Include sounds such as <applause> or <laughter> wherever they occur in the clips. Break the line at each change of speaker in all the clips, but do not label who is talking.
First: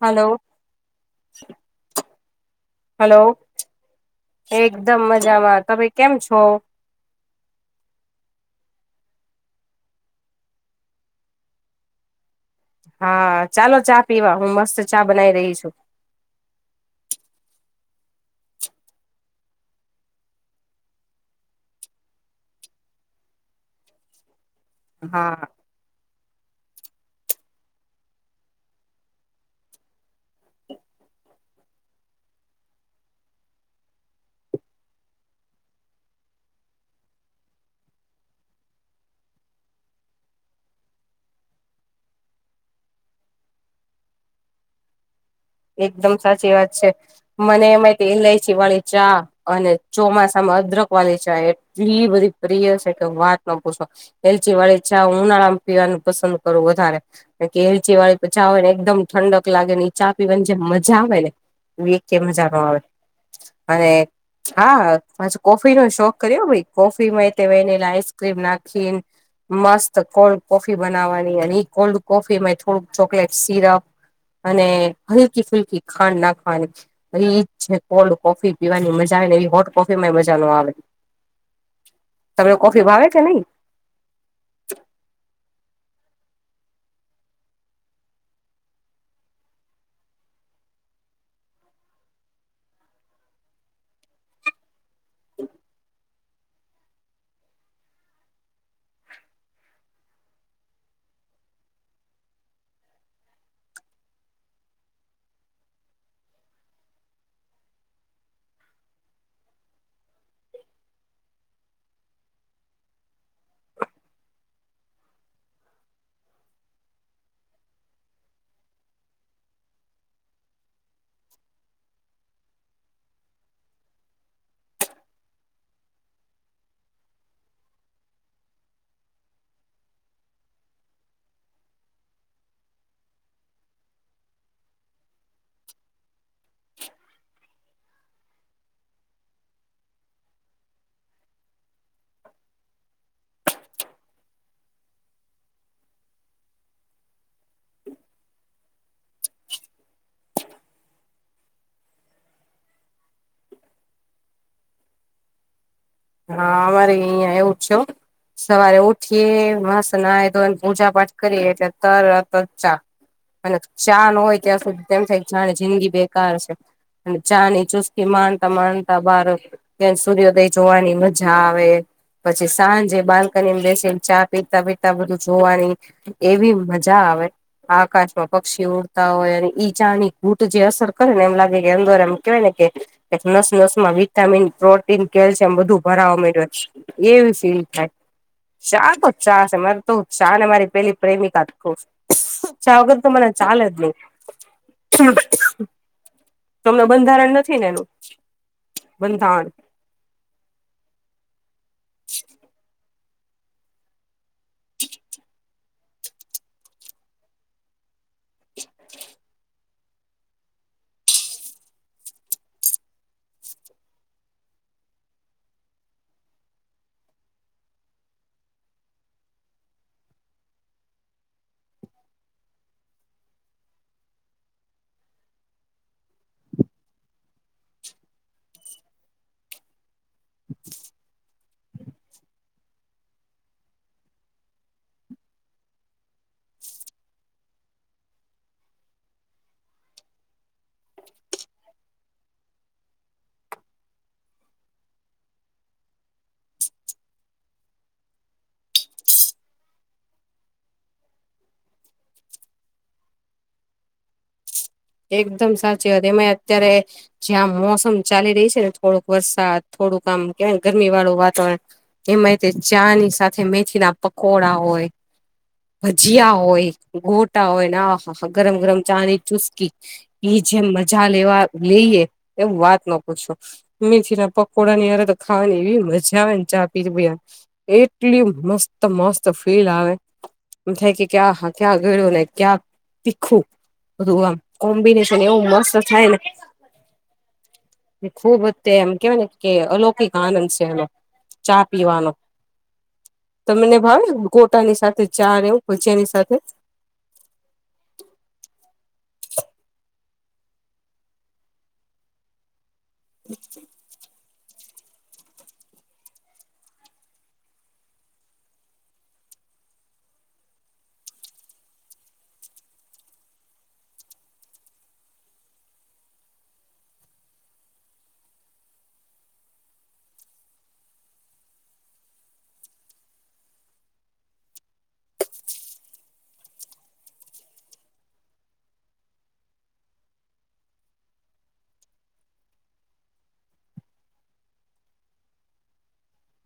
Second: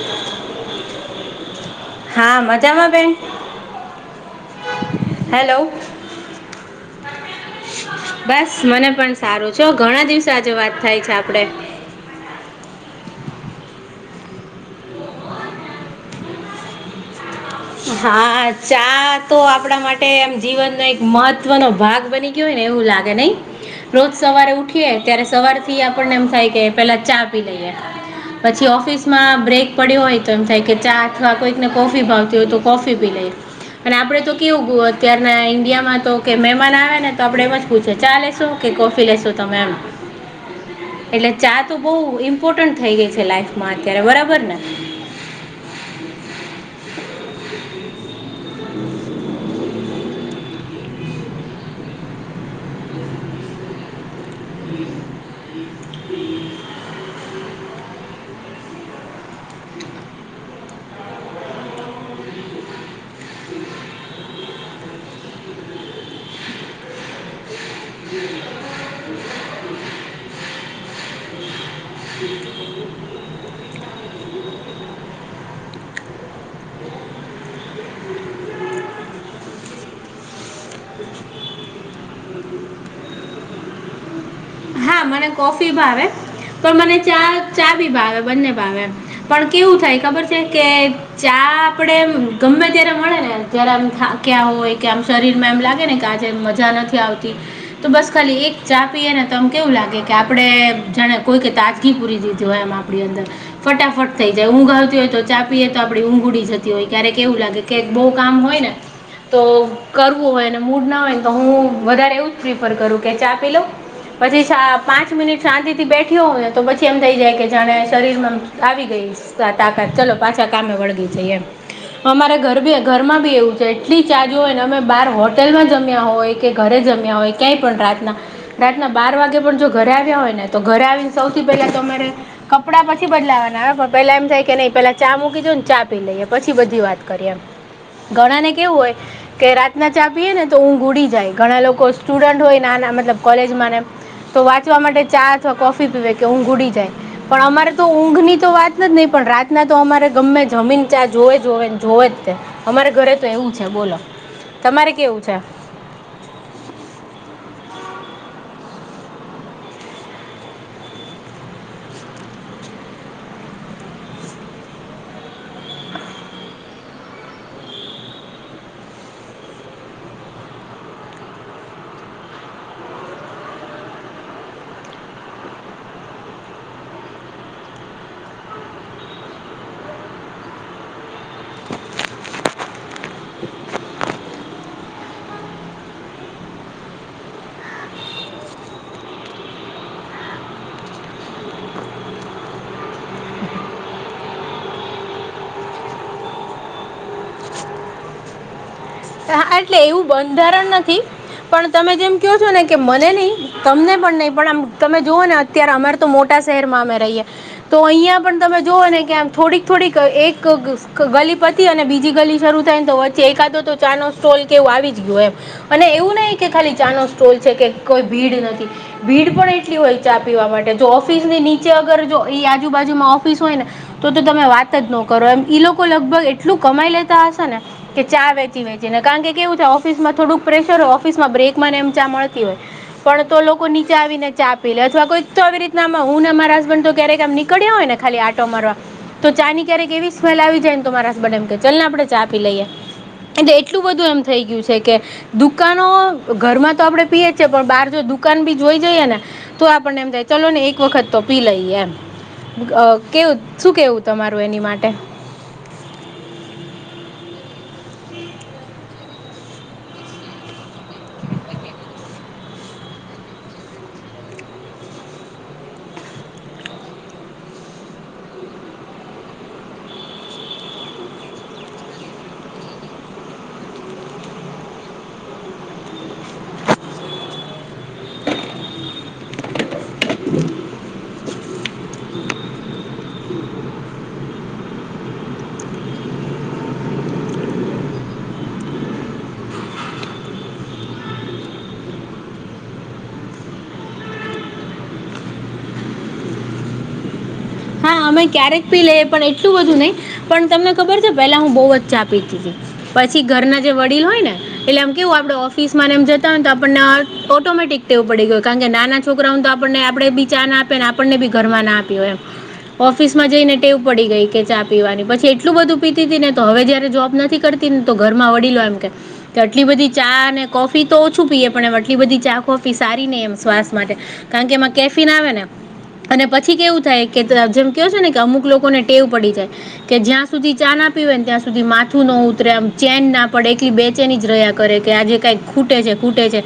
Hello
હા મજામાં બેન
હલો એકદમ
હેલો
મજામાં તમે કેમ છો.
બસ મને પણ સારું છે ઘણા દિવસેો આજે વાત થાય છે, આપડે
હા ચાલો ચા પીવા હું મસ્ત ચા બનાવી રહી છુ.
હા ચા તો આપણા માટે આમ જીવનનો એક મહત્વનોો ભાગ બની ને એવું લાગે નહી રોજ સવારે ઉઠીએ ત્યારે
હા
સવારે પી આપણને એમ થાય કે પેલા ચા પી લઈએ. પછી ઓફિસ માં બ્રેક પડ્યો હોય, તો એમ થાય કે ચા અથવા કોઈકને કોફી ભાવ જો તો કફી ભી લે અને આપડે તો કેવું અત્યારના ઈન્ડિયામાં તો કે મહેમાન આવે ને તો આપડે એમ જ પૂછે ચાલેસુ ઓ કે કોફી લેશો તમે એમ એટલે ચા તો બહ ઇમ્પોર્ટન્ટ થઈ ગઈ છે લાઈફ માં અત્યારે બરાબર ને
એકદમ સાચી વાત છે, મને એમાં ઇલાયચી વાળી ચા અને ચોમાસામાં અદરક વાળલી છે એટલી બધી પ્રિય છે, કે વાત ન પૂછો. એલચી વાળી છા ઉનાળામા, પીવાનું પસંદ કરું વધારે કેલચી વાળી તો ચા ને એકદમ ઠંડક લાગે ને ચા પીની જે મજા આવે ને વ મજા ન આવે અને હાછ કોફી નો શોખ કર્યો ભાઈ કોફી માં વેનીિલા આઈસ્ક્રીમ નાખી મસ્ત કોલ્ડ કોફી બનાવવાની અને કોલ્ડ કોફીમાં થોડુંક ચોકલેટ સિરપ અને હલકી ફુલકી ખાંડ ના ખાવાની એરી ઈજ છે, કોલ્ડ કોફી પીવાની મજા આવે ને એવી હોટ કોફી માં મજા નો આવે તમ કોફી ભાવે કે નહી.
હા મને કોફી ભાવે પણ મને ચા ચા ભી ભાવે બંને ભાવે પણ કેવું થાય ખબર છે, કે ચા આપડે ગમે ત્યારે મળે ને જય્યારેમ ક્યાં હોય, કે આમ શરીરમાં એમ લાગે ને કે આ મજા નથી આવતી તો બસ ખાલી એક ચા પીએ ને તોમ કેવું લાગે. કે આપણે જાણે કોઈક તાજગી પૂરી દીધી હોય એમ આપણી અંદર ફટાફટ થઈ જાય ઊંઘ આવતી હોય, તો ચાપીએ તો આપડી ઊંઘડી જતી હોય ક્યારે કેવું લાગે કેક બહુ કામ હોય, ને તો કરવું હોયને મૂડ ના હોય, ને તો હું વધારે એવું જ પ્રિફર કરું કે ચા પીલો પછી છા. પાંચ મિનિટ શાંતિથી બેઠી હોય તો પછી એમ થઈ જાય કે જાણે શરીરમાં આવી ગઈ. તાકાત ચલો પાછા કામે વળગી છે, એમ અમારે ઘર બ ઘર માં બી એવું છે, એટલી ચાજ હોયને અમે બાર હોટેલમાં જમ્યા હોય. કે ઘરે જમ્યા હોય, ક્યાંય પણ રાતના રાતના બાર વાગે પણ જો ઘર આવ્યા હોય ને, તો ઘરે આવીને સૌથી પહેલાં તમારે કપડાં પછી બદલાવાના આવે પણ પેલા એમ થાય કે નઈ પેલા ચા મૂકી દ ને ચા પી લઈએ પછી બધી વાત કરીએ એમ ઘણા ને કેવું હોય. કે રાતના ચા પીએ ને તો ઊઘ ઉડી જાય ઘણા લોકો સ્ટુડન્ટ હોય નાના મતલબ કોલેજમાંને તો વાંચવા માટે ચા અથવા કોફી પીવે કે ઊંઘ ઉડી જાય પણ અમારે તો ઊંઘ ની તો વાત જ નહી પણ રાતના તો અમારે ગમે જમીન ચા જોવે જોવે જોવે જ તે અમારે ઘરે તો એવું છે બોલો તમારે કેવું છે
હા મારે અહીંયા એવું છે સવારે ઉઠીએ મસ્ત નાઈ ધોને પૂજા પાઠ કરીએ એટલે તરત ચા અને ચા ન હોય ત્યાં સુધી તેમ થાય જાણે જિંદગી બેકાર છે અને ચા ની ચુસ્કી માણતા માણતા બાર કે સૂર્યોદય ધોવાની મજા આવે પછી સાંજે બાલ્કનીમા બેસીને ચા પીતા પીતા બધું જોવાની એવી મજા આવે આકાશમાં પક્ષી ઉડતા હોય અને ઈજાની ઘૂટ જે અસર કરે ને એમ લાગે કે એંદોર એમ કેવાય ને કે નસ નસ માં વિટામિન પ્રોટીન કેલ્શિયમ બધું ભરાવા <unintelligible> એવી સીલ થાય શાહ તો શાહ છે મને તો શાહ ને મારી પેલી પ્રેમિકા કહુ ચા વગર તો મને ચાલે જ ની તમને બંધારણ નથી ને એનું બંધારણ
હા એટલે એવું બંધારણ નથી પણ તમે જેમ કહો છો ને કે મને નહી તમને પણ નહીં પણ આ તમે જોઓ ને અત્યારે અમારે તો મોટા શહેરમાં અમે રહીએ તો અહિયાં પણ તમે જોઓ ને કે આમ થોડીક થોડીક એક ગલી પતી અને બીજી ગલી શરૂ થાય ને તો વચ્ચે એકાદો તો ચા નો સ્ટોલ કેવો આવી જ ગયો એમ અને એવું નહી કે ખાલી ચાનો સ્ટોલ છે કે કોઈ ભીડ નથી ભીડ પણ એટલી હોય ચા પીવા માટે જો ઓફિસ ની નીચે અગર જો ઈ આજુબાજુમાં ઓફિસ હોય ને તો તમે વાત જ ન કરો એમ ઈ લોકો લગભગ એટલું કમાઈ લેતા હશે ને કે ચા વે ચી વેચીને કારણ કેવું છે ઓફિસમાં થોડુંક પ્રેશર હોય ઓફિસમાં બ્રેક એમ ચા મળતી હોય પણ તો લોકો નીચે આવી ને ચા પી લે અથવા કોઈક તો આવી રીતના હુંને મારા હસબન્ડ તો ક્યારેક આમ નીકળ્યા હોય ને ખાલી આટો મારવા તો ચા ની ક્યારેક એવી સ્મેલ આવી જાય ને તોરા હબને એમ કે ચાલ ને આપડે ચા આપી લઈએ એ એટલું બધું એમ થઇ ગયું છે કે દુકાનો ઘરમાં તો આપડે પીએ છે પણ બાર જો દુકાન ભી જોઈ જઈએ ને તો આપણને એમ થાય ચલો ને એક વખત તો પી લઈએ એમ અ કેવું શું કેવું તમારું એની માટે
એકદમ સાચી વાત એમા અત્યારે જ્યાં મોસમ ચાલી રહી છે ને થોડુંક વરસાદ થોડુંક આમ કેવાય ગરમી વાળું વાતાવરણ એમાં તે ચા ની સાથે મેથી ના પકોડા હોય ભજીયા હોય ગોટા હોયને આ હા હા ગરમ ગરમ ચા ની ચુસ્કી ઈ જેમ મજા લેવા લઈએ એવું વાત ન પૂછો મેથી ના પકોડા ની અયા તો ખાવા ને એવી મજા આવે ને ચા પી ભયા એટલી મસ્ત મસ્ત ફીલ આવે એમ થાય કે ક્યાં ક્યાં આગળ્યું ને ક્યાં તીખું બધું આમ કોમ્બિનેશન એવું મસ્ત થાય ને ખુબ એમ કેવાય ને કે અલૌકિક આનંદ છે એમા ચા પીવાનો તમને ભાવે ગોટાની સાથે ચા ને એવું ભજીયાની સાથે
હા અમે ક્યારેક પી લઈએ પણ એટલું બધું નહી પણ તમને ખબર છે પેલા હું બહુ જ ચા પીતી તી પછી ઘરના જે વડીલ હોય ને એટલે આમ કેવું આપડે ઓફિસ એમ જતા હોય તો આપણને ઓટોમેટિક વું પડી ગયું કારણ કે નાના છોરાઓને તો આપણને આપડે બી ચા ના આપી ને આપણને બી ઘરમાં ના આપી હોય એમ ઓફિસ માં જઈ ને ટેવ પડી ગઈ કે ચા પીવાની પછી એટલું બધું પીતી હતી ને તો હવે જયારે જોબ નથી કર ને તો ઘરમાં વડીલો એમ કે કે આટલી બધી ચા અને કોફી તો ઓછું પીએ પણ એ આટલી બધી ચા કોફી સારી નહી એમ શ્વાસ માટે કારણ કે એમાં કેફિન આવે ને અને પછી કેવું થાય કે જેમ કેયો છે ને કે અમુક લોકોને ટેવ પડી જાય. કે જ્યાં સુધી ચા ના પીવે ને ત્યાં સુધી માથું ન ઉતરે આમ ચેન ના પડે એટલી બે ચેની જ રહ્યા. કરે કે આજ જે કઈ ખૂટે છે ખૂટે છે.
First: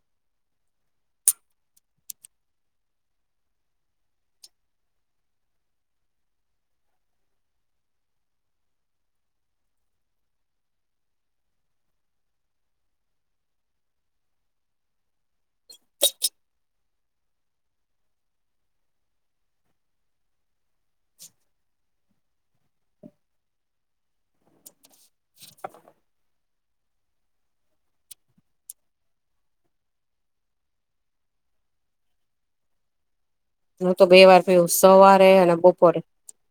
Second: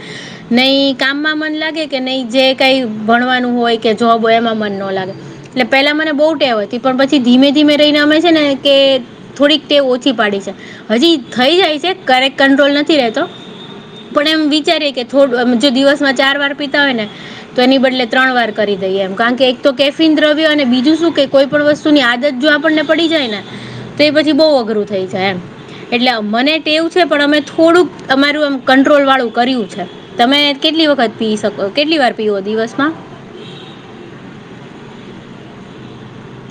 નહી કામમાં મન લાગે કે નહી જે કઈ ભણવાનું હોય કે જોબ હોય એમાં મન ન લાગે. એટલે પેલા મને બહુ ટેવ હતી પણ પછી ધીમે ધીમે રહીનામે છે ને કે થોડીક તે ઓછી પાડી છે હજી થઈ જાય છે ક્યારેક કંટ્રોલ નથી રહેતો. પણ એમ વિચારીએ કે થોડુ જો દિવસ માં ચાર વાર પીતા હોય ને તો એની બદલે ત્રણ વાર કરી દઈએ એમ કારણ કે એક તો કેફિન દ્રવ્ય અને બીજું શું કે કોઈ પણ વસ્તુ વસ્તુની આદત જો આપણને પડી જાય ને તો એ પછી બહુ અઘરું થઈ જાય એમ. એટલે મને તે એવું છે પણ અમે થોડુંક અમારું એમ કંટ્રોલ વાળું કર્યું છે. તમે કેટલી વખત પી શકો કેટલી વાર પીવો દિવસમાં.
હું તો બે વાર પીવુ સવારે અને બપોરે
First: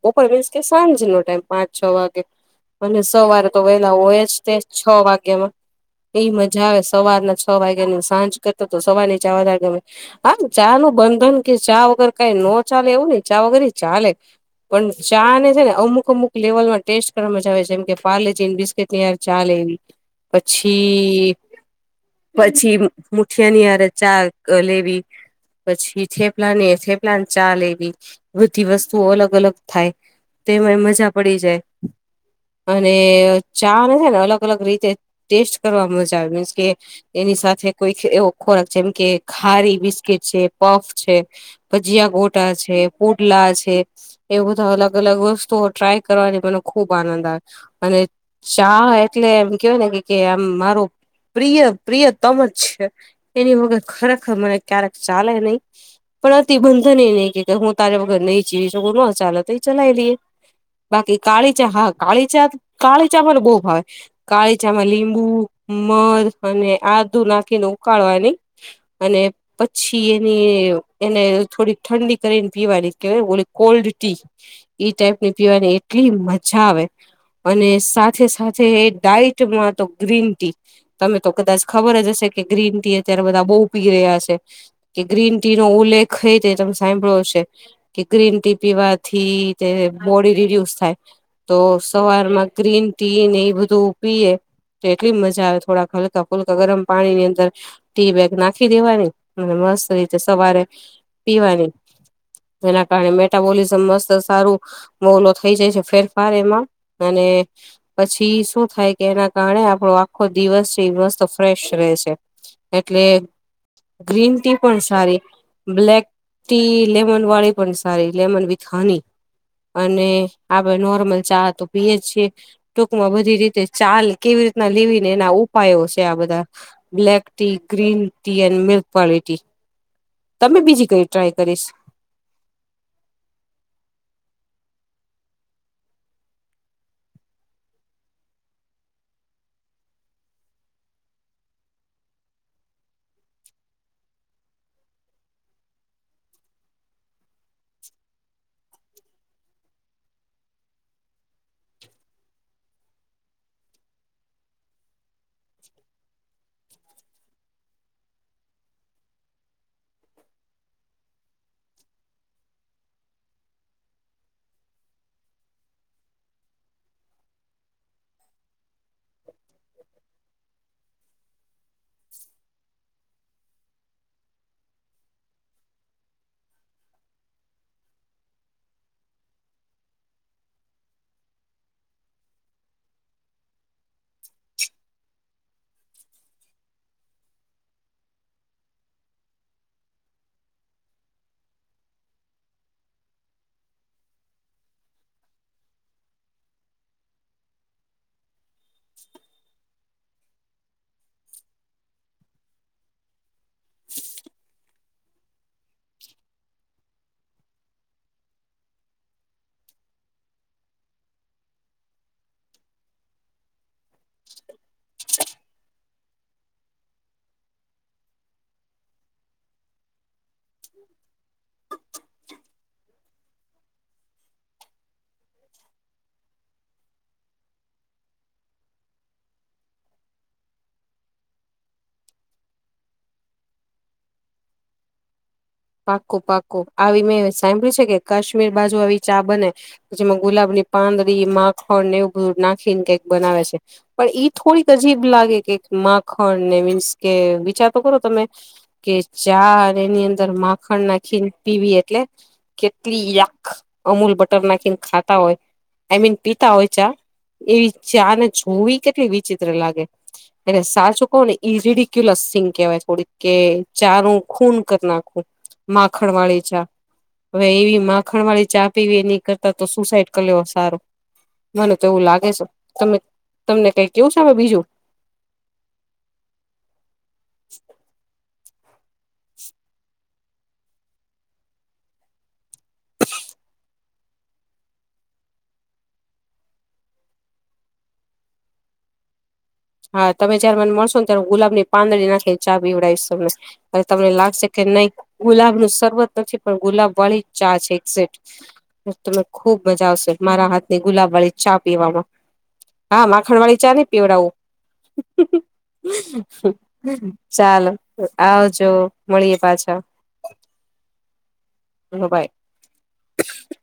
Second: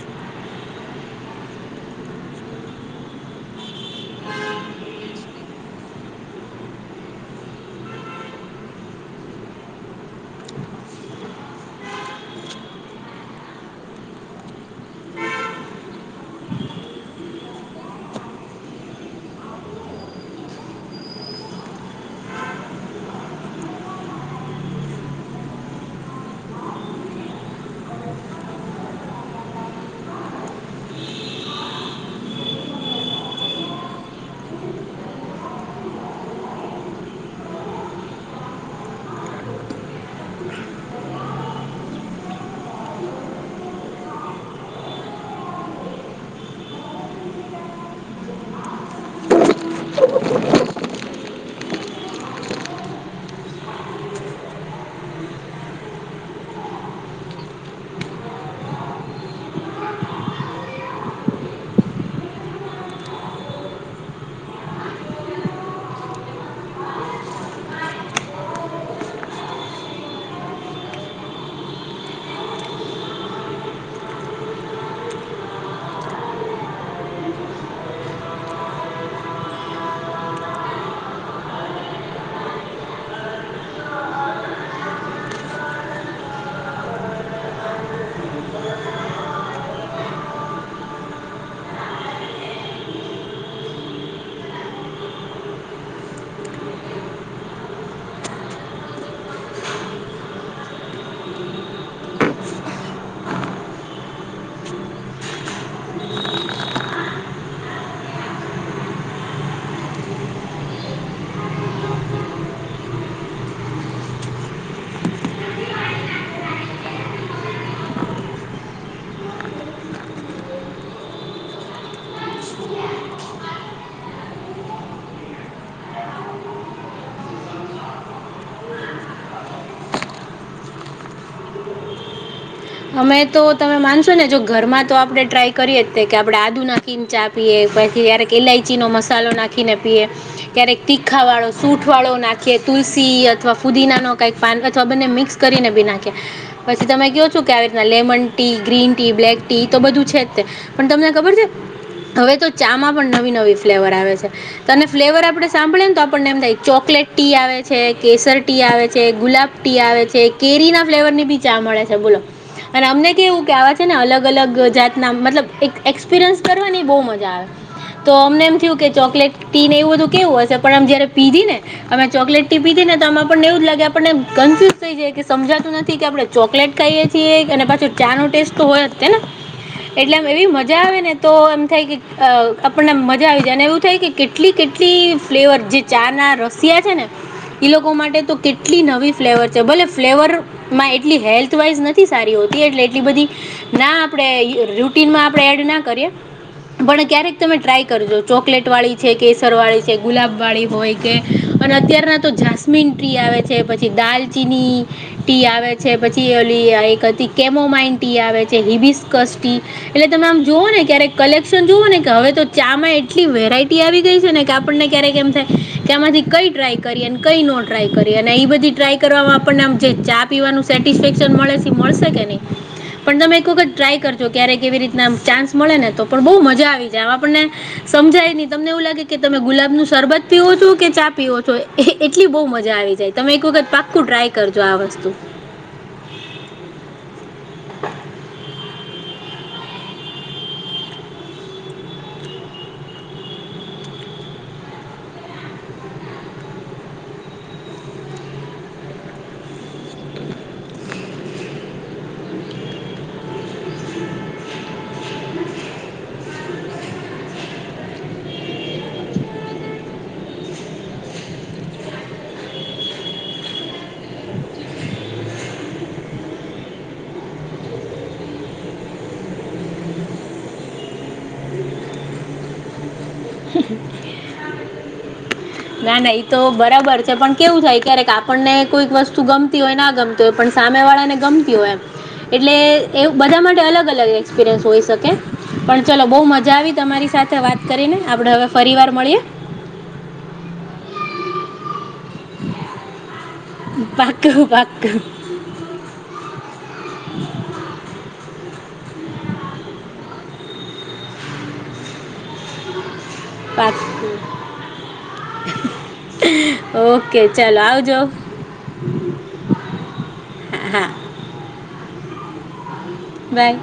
બપોર મીન્સ કે સાંજનો ટાઈમ પાંચ છ વાગે અને સવારે તો વહેલા હોય જ તે છ વાગ્યા માં એ મજા આવે સવારના છ વાગ્યા ની સાંજ કરતો તો સવાર ની ચા વધારે ગમે. હા ચા નું બંધન કે ચા વગર કઈ નો ચાલે એવું નઈ ચા વગર એ ચાલે. પણ ચા ને છે ને અમુક અમુક લેવલમાં ટેસ્ટ કરવા મજા આવે છે જેમ કે પારલે જીને બિસ્કીટ ની ચાલે એવી પછી પછી મુઠિયાની આરે ચા લેવી પછી થેપલા ને થેપલા ને ચાલે એવી બધી વસ્તુઓ અલગ અલગ થાય. તેમાંય મજા પડી જાય. અને ચા ને છે ને અલગ અલગ રીતે ટેસ્ટ કરવા મજા આવે મીન્સ કે એની સાથે કોઈ એવો ખોરાક જેમ કે ખારી બિસ્કીટ છે પફ છે. ભજીયા ગોટા છે પુડલા છે. એવું બધા અલગ અલગ વસ્તુઓ ટ્રાય કરવાની મને ખુબ આનંદ આવે. અને શાહ એટલે એમ કેવાય ને કે આમ મારો પ્રિય પ્રિય તમ જ છે એની વગર ખરેખર મને ક્યારેક ચાલે નહી. પણ અતિબંધન એ નહી કે હું તારે વગર નહી જીવી શું નો ચાલે તો ચલાય લઈએ. બાકી કાળી ચા હા કાળી ચા કાળી ચા મને બહુ ભાવે. કાળીચામાં લીંબુ મધ અને આદું નાખીને ઉકાળવા ની અને પછી એની એને થોડીક ઠંડી કરીને પીવાની કેહેવાય ઓલી કોલ્ડ ટી ઈ ટાઈપ ની પીવાની એટલી મજા આવે. અને સાથે સાથે ડાઈટમાં તો ગ્રીન ટી તમે તો કદાચ ખબર જ હશે કે ગ્રીન ટી અત્યારે બધા બઉ પી રહ્યા શે કે ગ્રીન ટી નો ઉલ્લેખ થઈ જાય તમે સાંભળો હશે. કે ગ્રીન ટી પીવાથી તે બોડી રિડ્યુસ થાય. તો સવાર માં ગ્રીન ટી ને એ બધું પીયે તો એટલી મજા આવે થોડા હલકા ફુલકા ગરમ પાણીની અંદર. ટી બેગ નાખી દેવાની અને મસ્ત રીતે સવારે પીવાની જેના કારણે મેટાબોલિઝમ મસ્ત સારું. મોવલો થઈ જાય છે ફેરફાર એમાં અને પછી શું થાય કે એના કારણે આપણો આખો દિવસ છે એ રસ્તો ફ્રેશ રહે છે. એટલે ગ્રીન ટી પણ છે. સારી બ્લેક ટી લેમન વાળી પણ સારી લેમન વિથ હાની. અને આપડે નોર્મલ ચા તો પીયે છીએ. ટૂંકમાં બધી રીતે ચાલ કેવી રીતના લેવી ને એના ઉપાયો છે આ બધા black tea green tea add milk વાળી ટી તમે બીજી કઈ ટ્રાય કરીશ.
અમે તો તમે માનશો ને જો ઘરમાં તો આપડણે ટ્રાય કરીએ જ કે આપડે આદુ ના ખીચા પીએ પછી જ્યારે ઈલાયચીનો મસાલો નાખીને પીએ ક્યારેક તીખા વાળો સૂઠ વાળો નાખીએ તુલસી અથવા ફુદીના નો કઈક પાન અથવા બને મિક્સ કરીને બી નાખ્યા પછી તમે કયો શું કે આવી રીતના lemon tea green tea black tea તો બધું છે જ તે પણ તમને ખબર છે. હવે તો ચા માં પણ નવી નવી ફ્લેવર આવે છે. તને ફ્લેવર આપડે સાંભળી એમતો આપણને એમ થાય ચોકલેટ ટી આવે છે, કેસર ટી આવે છે, ગુલાબ ટી આવે છે, કેરી ના ફ્લેવરની બીચા મળે છે, બોલો. અને અમને કેવું કે આવા છે, ને અલગ અલગ જાતના મતલબ એક એક્સપિરિયન્સ કરવાની બહુ મજા આવે. તો અમને એમ થયું કે ચોકલેટટીને એવું બધું કેવું હશે, પણ એમ જયારે પીધીને. અમે ચોકલેટ ટી પીધી નેતો આ આપણને એવું જ લાગે આપણને કન્ફ્યુઝ થઈ જાયકે સમજાતું નથી, કે આપણે ચોકલેટ ખાઈએ. અને પછી ચાનો ટેસ્ટ તો હોય જ તેને, એટલે એવી મજા આવે નેતો એમ થાય કે આપણને મજા આવી જાય અને એવું થાય કે, કેટલી કેટલી ફ્લેવર જે ચાના રસિયા છે, ને ઈ લોકો માટેતો કેટલી નવી ફ્લેવર છે, ભલે ફ્લેવરમાં એટલી હેલ્થવાઈઝ નથી. સારી હો એટલે એટલી બધી ના આપણેે રૂટીન આપણે એડના કરીએ, પણ ક્યારેક તમે ટ્રાય કરજો ચોકલેટ વાળી છે, કેસર વાળી છે, ગુલાબ વાળી હોય. કે અને અત્યારનાતો જાસ્મીન ટ્રી આવે છે, પછી દાલચીની. ટી આવે છે, પછી ઓલી એક કેમોમાઇન ટી આવે છેય હિબિસ્કસટી. એટલે તમે આમ જુઓને ક્યારેક કલેક્શન જુઓ નેકે હવે તો ચામાં એક. કેટલી વેરાયટી આવી ગઈ છે, નેકે આપણને ક્યારેક કેમ થાય. ત્યાંમાંથી કંઈ ટ્રાય કરી અને કંઈનો ટ્રાય કરી અને એ બધી ટ્રાય કરવાવામાં આપણને આમ જે ચાપ, પીવાનું સેટિસ્ફેક્શન મળે મળશે કે નહીં. પણ તમે એક વખત ટ્રાય કરજો ક્યારે કેવી રીતના ચાન્સ મળે ને તો પણ બહુ મજા આવી જાય આપણને, સમજાય નહી તમને એવું લાગે કે તમે ગુલાબનું સરબત પીવો છો, કેચા પીવો છો, એટલી બહુ મજા આવી જાય. તમે એક વખત પાક્કું ટ્રાય કરજો આ વસ્તુ,
પાક્કું પાક્કું આવી મેં સાંભળ્યું છે, કે કાશ્મીર બાજુ આવી ચા બને. જેમાં ગુલાબની પાંદડી માખણને એવું બધું નાખીને કંઈક બનાવે છે. પણ ઈ થોડીક અજીબ લાગેકે માખણ ને મીન્સ કે વિચારતો કરો તમે, કેચા અને એની અંદર માખણ નાખીન પીવી એટલે, કેટલી યાક અમૂલ બટર નાખીને ખાતા હોય. આઈ મીન પિતા હોય ચા એવી ચાને જોવી કેટલી વિચિત્ર લાગે, એટલે સાચું કહીંને ઈ રડક્યુલસિંગ કહેવાય થોડીક કે ચારું ખૂન કરી નાખું, માખણવાળી ચા, હવે એવી માખણ વાળી ચા પીવી એ નહીં કરતા તો સુસાઈડ કરી લેવો સારો, મનેતો એવું લાગે છે, તમે તમને કંઈ કેવું છે, મે બીજું
ના, ના એતો બરાબર છે, પણ કેવું થાય ક્યારેક આપણને કોઈક વસ્તુ ગમતી હોયના ગમતી. તો પણ સામે વાળાને ગમતી હોય. એટલે એ બધા માટે અલગ -અલગ એક્સપિરિયન્સ હોય શકે. પણ ચલો બઉ મજા આવી તમારી સાથે વાત કરીને આપડે હવે ફરીવાર મળીએ,
હા, તમે જયારે મને મળશોને ત્યારે ગુલાબની પાંદડી નાખી ચા પીવડાવીશ તમને. અને તમને
પાક્કું
લાગશે કે નહીં
પાક્કું
ગુલાબ નું શરબત નથી પણ ગુલાબ વાળીજ ચા છે, એકસેટ. તને ખુબ મજા આવશે મારા હાથની ગુલાબ વાળી ચા પીવામાં, હા, માખણવાળી ચા નઇ
પાક્કું
પીવડાવું.
ઓકે
ચાલો
આવજો
આવજો, મળીએ પાછા,
હા હા
હ બાય
બાય